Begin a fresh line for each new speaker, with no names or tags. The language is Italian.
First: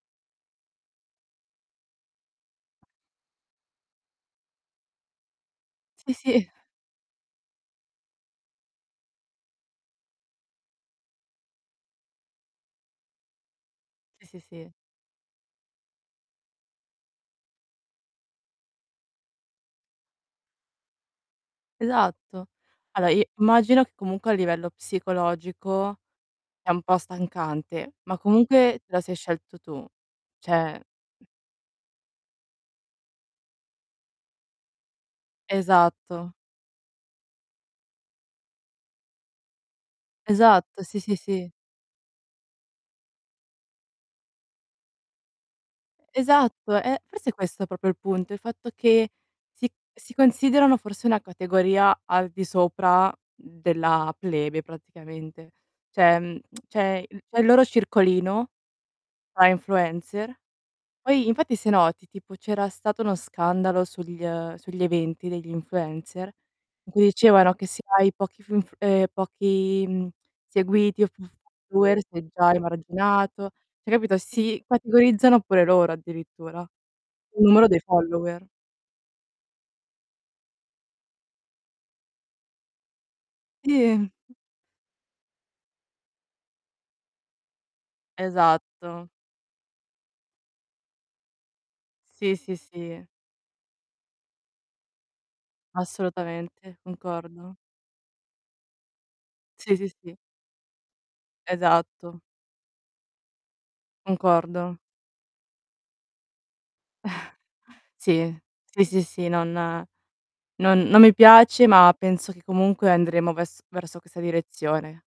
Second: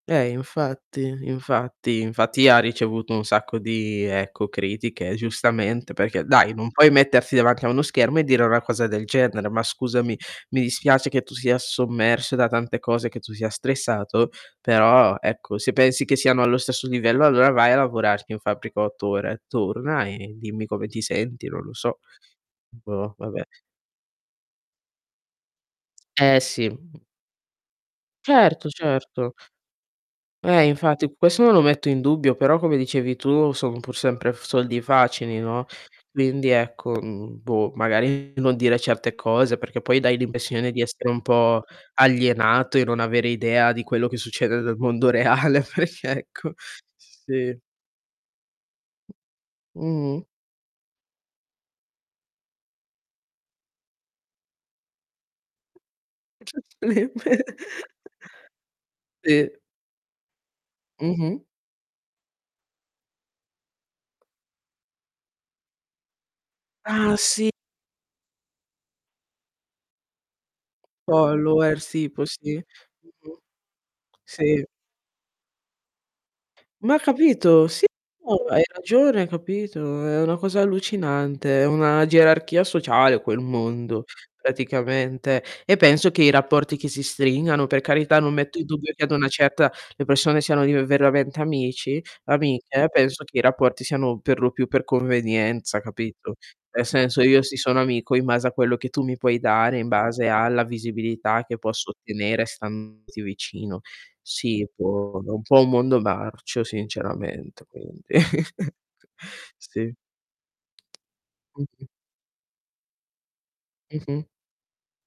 Ehm, infatti. Infatti, infatti ha ricevuto un sacco di, ecco, critiche giustamente
Sì,
perché,
sì.
dai non puoi mettersi davanti a uno schermo e dire una cosa del genere. Ma scusami, mi dispiace che tu sia sommerso da tante cose, che tu sia
Sì,
stressato,
sì, sì.
però ecco se pensi che siano allo stesso livello allora vai a lavorar in fabbrica 8 ore a turna e dimmi come ti senti, non lo so.
Esatto. Allo
Boh,
i
vabbè.
immagino che comunque a livello psicologico
Eh, sì,
è un po'
mh.
stancante, ma
Certo,
comunque te la sei
certo.
scelto tu.
Eh
Cioè
infatti, questo non lo metto in dubbio, però come dicevi tu, son pur sempre f soldi facili, no,
Esatto.
quindi ecco, mhmm, boh, magari non dire certe cose, perché poi dai l'impressione di
Esatto, sì,
essere
sì,
un
sì.
po' alienato e non avere idea di quello che succede nel mondo reale, perchè ecco.
Esatto, eh,
S
forse è
sì.
questo proprio il punto, il fatto che si si
Mh-mh.
considerano forse una categoria al di sopra della plebe, praticamente. Cioè, mhmm, c'è il c'è il loro
[unintelligible]
circolino tra
Sì.
influencer. Poi
Mh-mh.
infatti se noti, tipo c'era stato uno scandalo sugl ehm, sugli eventi degli influencer in cui
Ah, sì.
dicevano che se hai pochi funf ehm, pochi, mhmm, seguiti e
Followers
[unintelligible] e
tipo
sei già
sì. Mh-mh.
emarginato. Cioè capito, si
Sì.
categorizzano pure loro addirittura,
Ma
col numero
capito?
dei
Sì, tu
follower.
hai ragione, capito? È una cosa allucinante, è una gerarchia sociale quel mondo,
Sì.
praticamente. E penso che i rapporti che si stringano, per carità non metto in dubbio che
Esatto.
ad una certa le persone siano div veramente amici
Sì, sì,
amiche,
sì.
penso che i rapporti siano per lo più per convenienza, capito?
Assolutamente,
Nel senso, io
concordo.
si sono amico in base a quello che tu mi puoi
Sì,
dare, in
sì, sì.
base alla visibilità che posso
Esatto.
ottenere standoti vicino. Sì,
Concordo.
boh, è un po' un mondo marcio sinceramente, quindi.
Sì, sì, sì, sì, non
Sì.
non non mi piace
Mh-mh.
ma penso che comunque andremo ves verso questa
Mh-mh.
direzione.